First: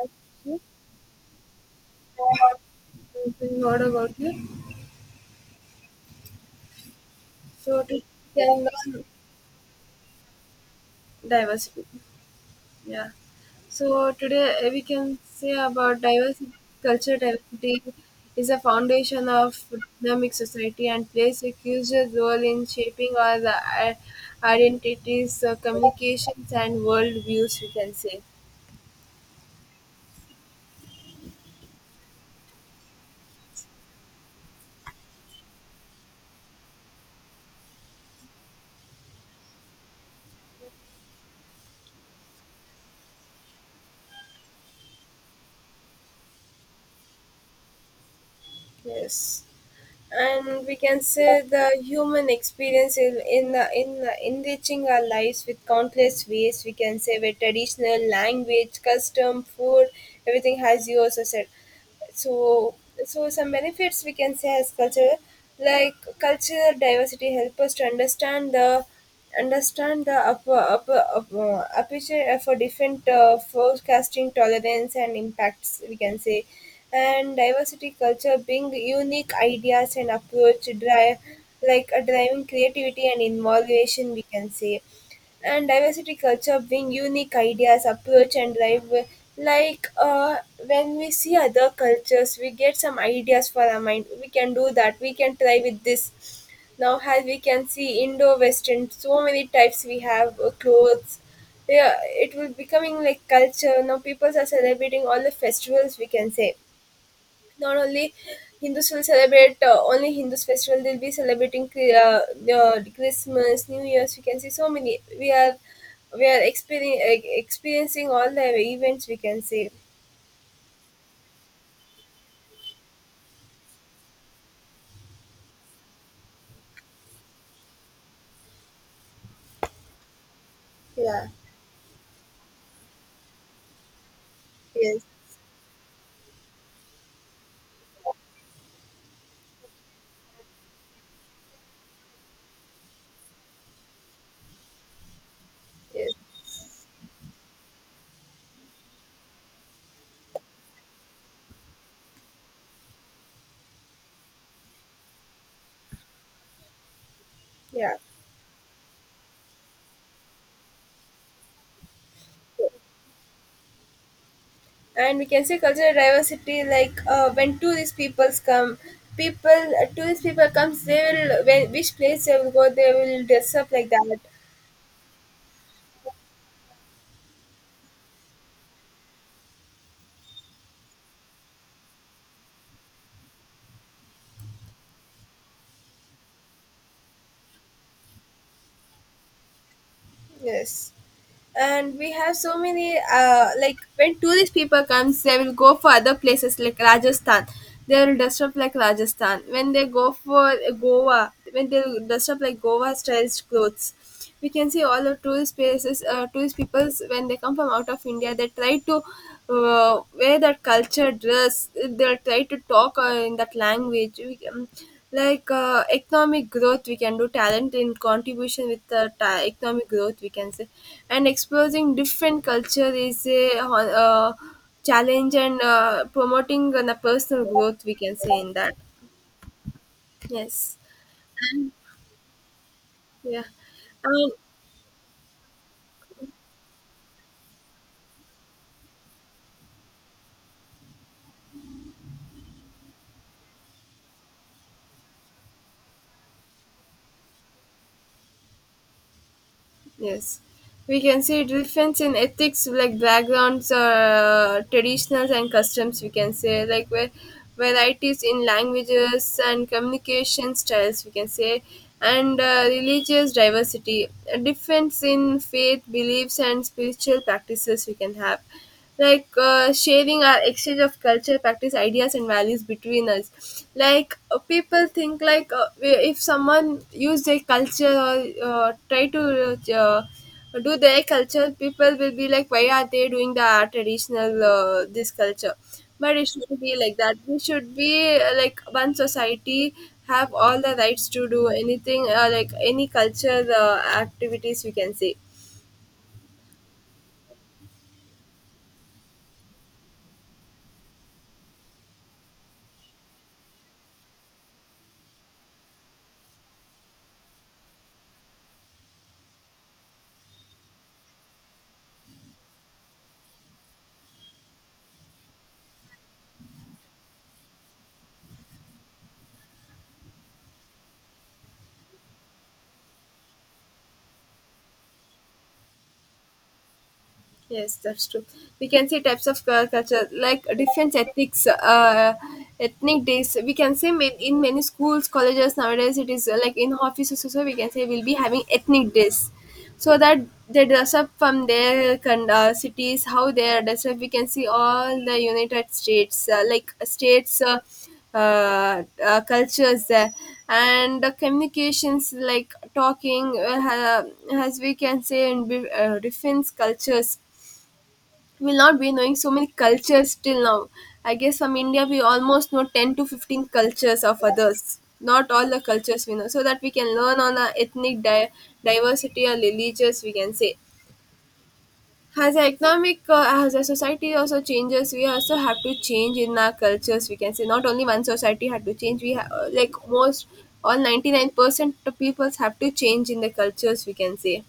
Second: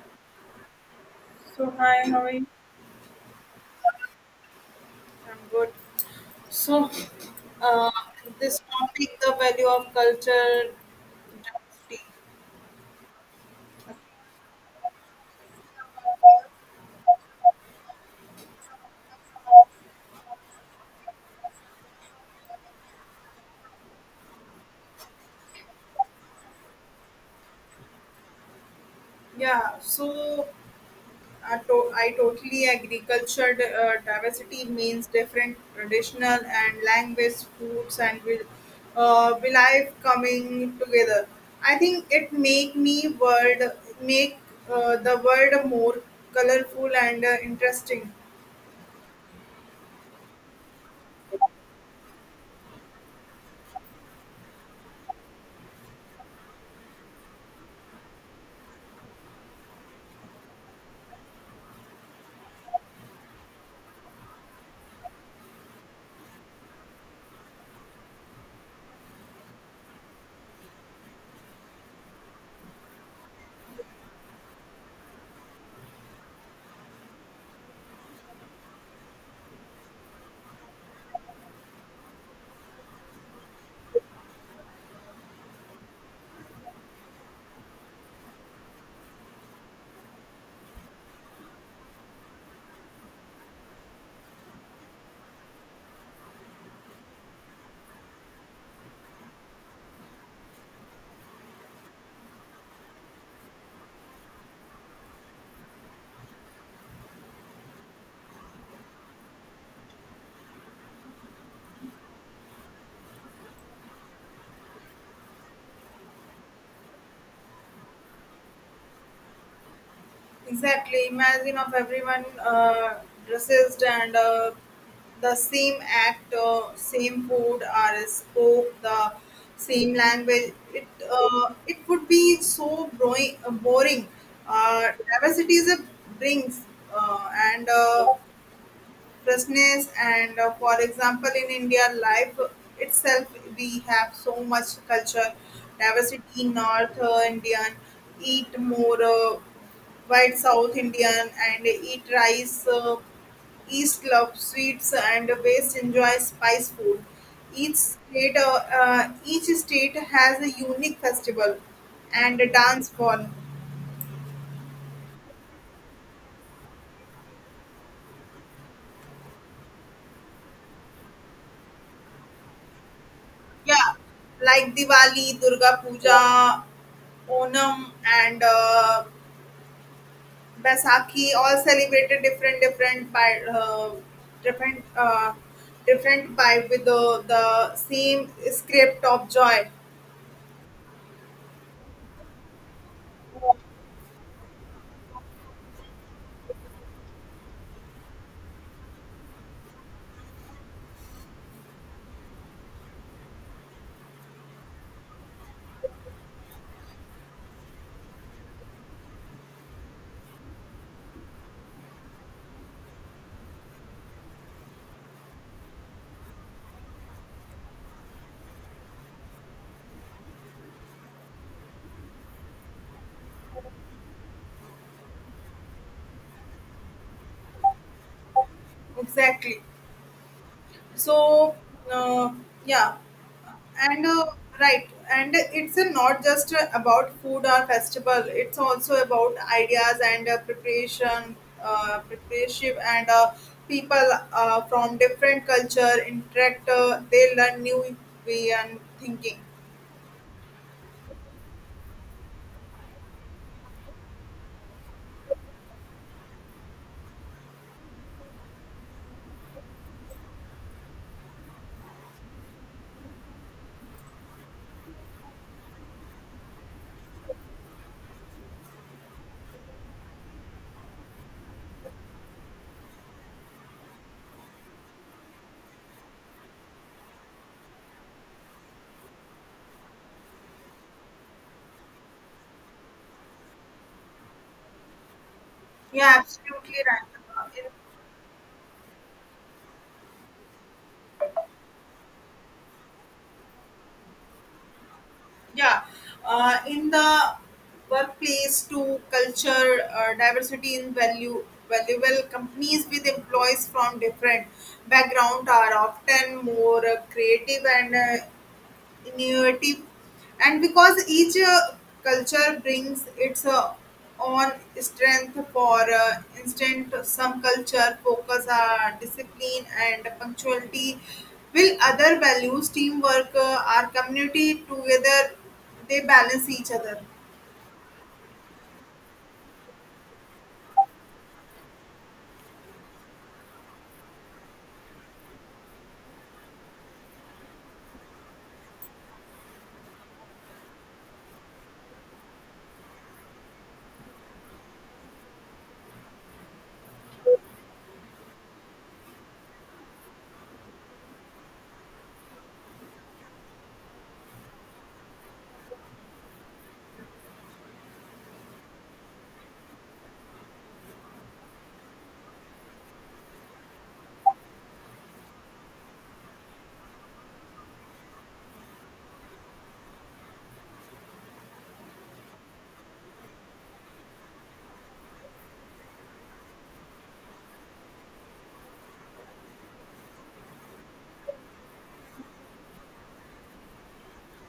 Actually, So hi, I how are you? was, what about you? I'm good. So, So uh, today we this can learn topic, the value of culture diversity. diversity. Yeah. So today we can say about diversity, culture diversity is a foundation of dynamic society and plays a huge role in shaping our identities, communications, and world views. We can say Yeah. I totally agree. Culture diversity means different traditional and language, foods, and will life coming together. I think it make me world make the world more colorful and interesting. yes. And we can say the human experience in enriching our lives with countless ways, we can say, with traditional language, custom, food, everything has yours, etc. so so some benefits we can say as culture, like cultural diversity help us to understand the aperture for different forecasting, tolerance, and impacts, we can say. And diversity culture bring unique ideas and approach to drive, like a driving creativity and innovation, we can say. And diversity culture bring unique ideas, approach, and drive, like when we see other cultures we get some ideas for our mind, we can do that, we can try with this. Now, as we can see, indo-western, so many types we have, clothes. Yeah, it will becoming like culture. Now people are celebrating all the festivals, we can say. Not only Hindus will celebrate only Hindus festival, they'll be celebrating uh, Christmas, New Year's. We can see so many. We are experiencing all the events, we can see. Exactly. Imagine of everyone dressed and the same act, same food, or spoke the same language. Yeah. It would be so boring. Yes. Diversity is a brings and freshness. And For example, in India, life itself, we have so much culture Yes. diversity. North Indian eat more. White South Indian and eat rice. East love sweets and West enjoys spice food. Yeah. Each state has a unique festival and a dance form. And we can see cultural diversity. Like when tourist peoples come, people tourist people comes. They will, when which place they will go, they will dress up like Yeah, that. like Diwali, Durga Puja, Onam, and Baisakhi all celebrated different different by with the same script of joy. Yes. And we have so many, like when tourist people comes, they will go for other places like Rajasthan. They will dress up like Rajasthan. When they go for Goa, when they will dress up like Goa style clothes, we can see all the tourist places, tourist peoples when they come from out of India, they try to where that culture dress, they'll try to talk in that language, we can, like economic growth we can do, talent in contribution with the economic growth, we can say. And exposing different culture is a challenge and promoting the personal growth, we can say in that. Exactly. Yes. So, uh, yeah, Yeah. and uh, And right, and it's not just about food or festival. It's also about ideas and preparation, and people from different culture interact. They learn new way and thinking. yes, we can see difference in ethics, like backgrounds, traditionals and customs, we can say, like where varieties in languages and communication styles, we can say. And religious diversity, a difference in faith, beliefs, and spiritual practices, we can have. Like sharing our exchange of culture practice, ideas, and values between us, like people think, like if someone use their culture or try to uh, do their culture, people will be like, why are they doing the traditional this culture. But Yeah, it shouldn't be absolutely like right. that, we should be like one society, have all the rights to do anything, like any culture activities, we can say. yeah in the workplace to culture diversity in value valuable companies with employees from different background are often more creative and innovative, and because each culture brings its own strength. For instance, some culture focus on discipline and punctuality, will other values teamwork, our community together. They balance each other. Yes, that's true. We can see types of culture, like different ethics, ethnic days, we can say. In many schools, colleges nowadays, it is, like in offices also, so we can say we'll be having ethnic days, so that they dress up from their cities, how they are dressed up. We can see all the United States, like states. Cultures there, and the communications like talking as we can say in different cultures. We'll not be knowing so many cultures till now. I guess from India, we almost know 10 to 15 cultures of others, not all the cultures we know, so that we can learn on our ethnic diversity or religious, we can say. As the economic, as the society also changes, we also have to change in our cultures, we can say. Not only one society had to change, we have, like most, all 99% of peoples have to change in the cultures, we can say.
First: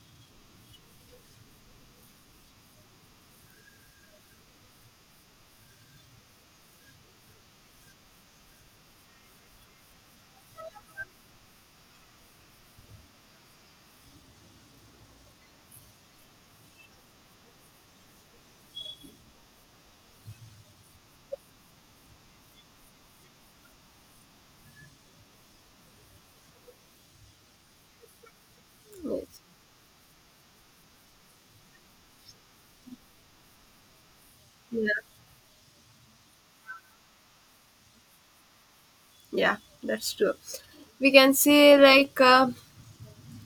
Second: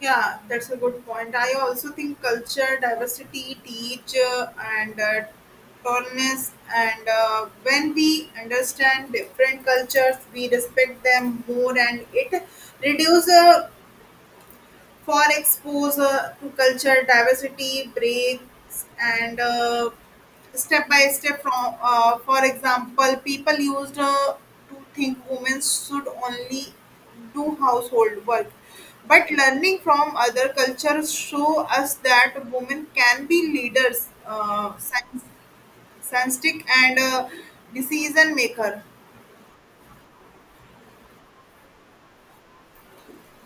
Yeah, that's a good point. I also think culture, diversity, teach, and tolerance. And When we understand different cultures, we respect them more, and it reduces. For exposure to culture diversity breaks and step by step. From For example, people used to think women should only do household work, but Yes. learning from other cultures show us that women can be leaders, Yeah, scientific and decision maker. yeah, that's true. We can say like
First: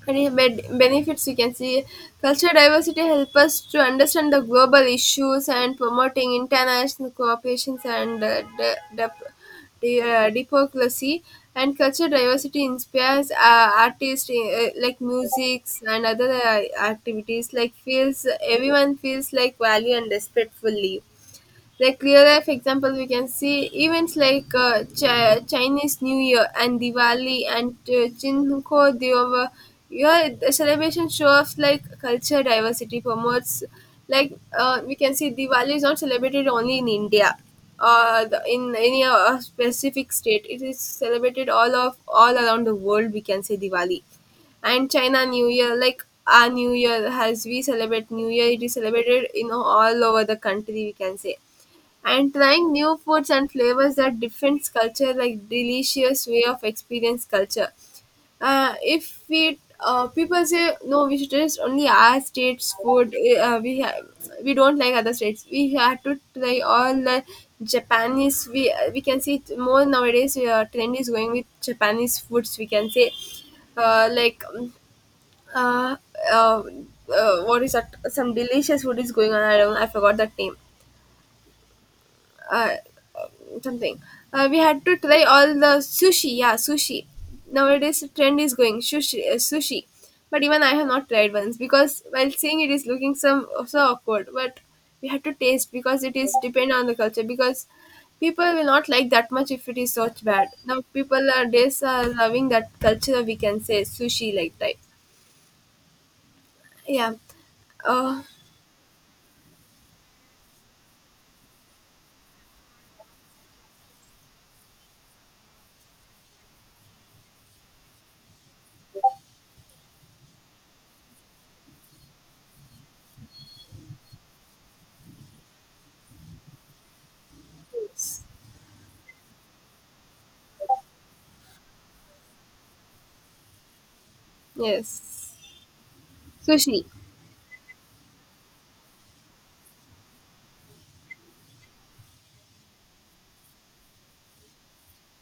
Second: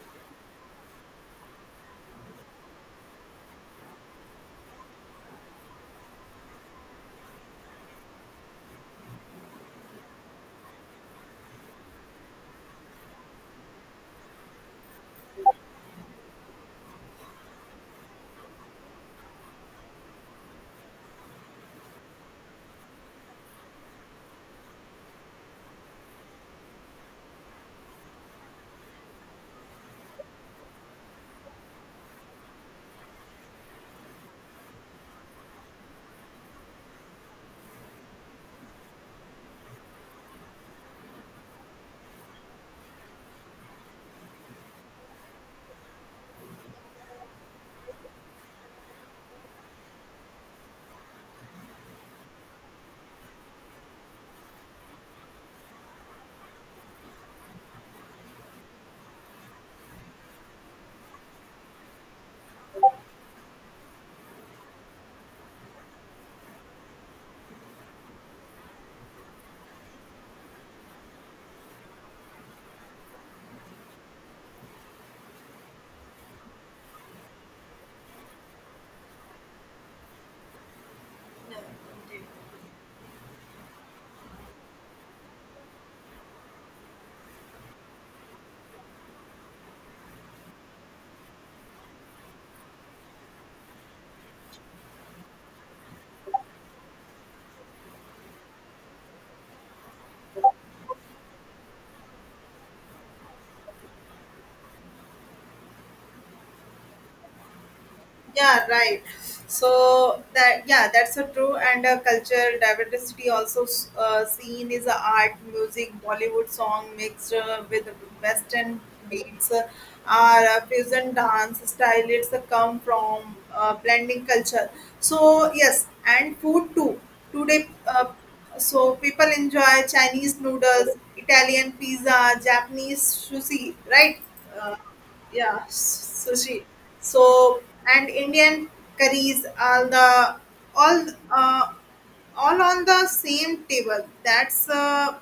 many benefits we can see. Cultural diversity help us to understand the global issues and promoting international cooperation and democracy. And cultural diversity inspires artists, like music and other activities, like feels, everyone feels like value and respectfully. Like clear example, we can see events like Chinese New Year and Diwali and Chinko Dewa. Yeah, the celebration shows like culture diversity promotes. Like we can see Diwali is not celebrated only in India or the, in any specific state. It is celebrated all of all around the world, we can say, Diwali. And China New Year, like our New Year, as we celebrate New Year, it is celebrated in all over the country, we can say. And trying new foods and flavors that different culture, like delicious way of experience culture. If we, people say no, we should taste only our state's food, we don't like other states, we have to try all the japanese. We we can see it more nowadays, trend is going with japanese foods, we can say. uh, like um, uh, uh, what is that, some delicious food is going on, I don't I forgot that name. uh, Something. We had to try all the sushi. Yeah, sushi. Nowadays, the trend is going sushi, sushi. But even I have not tried once because while seeing it is looking some so awkward. But we had to taste because it is depend on the culture. Because people will not like that much if it is such bad. Now people are days are loving that culture, we can say, sushi like type. Yeah. Uh, Yeah, right. That's a true. And culture diversity also seen is art, music. Bollywood song mixed with western beats, our fusion dance style, it's come from blending culture. So yes, and food too. Today so people enjoy Chinese noodles, Italian pizza, Japanese sushi, right? yes. Sushi. Sushi. So, and Indian curries are the all uh, all on the same table.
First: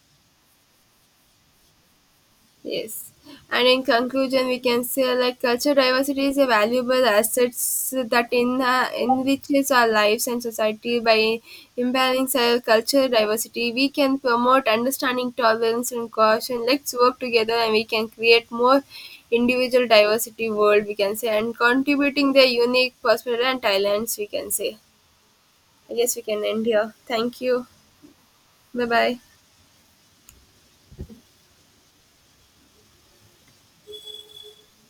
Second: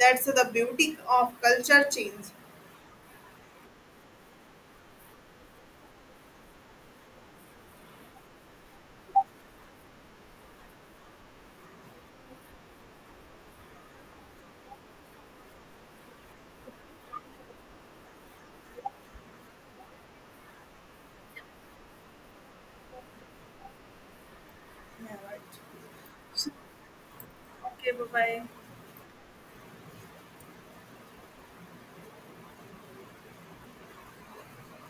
That's the beauty of culture change. Yes. And in conclusion, we can say like cultural diversity is a valuable assets that in enriches our lives and society by imbalancing our cultural diversity. We can promote understanding, tolerance, and caution. Let's work together, and we can create more individual diversity world, we can say, and contributing their unique perspective and talents, we can say. Yeah, right. I guess we can end here. Thank you. Okay, bye bye. Bye bye.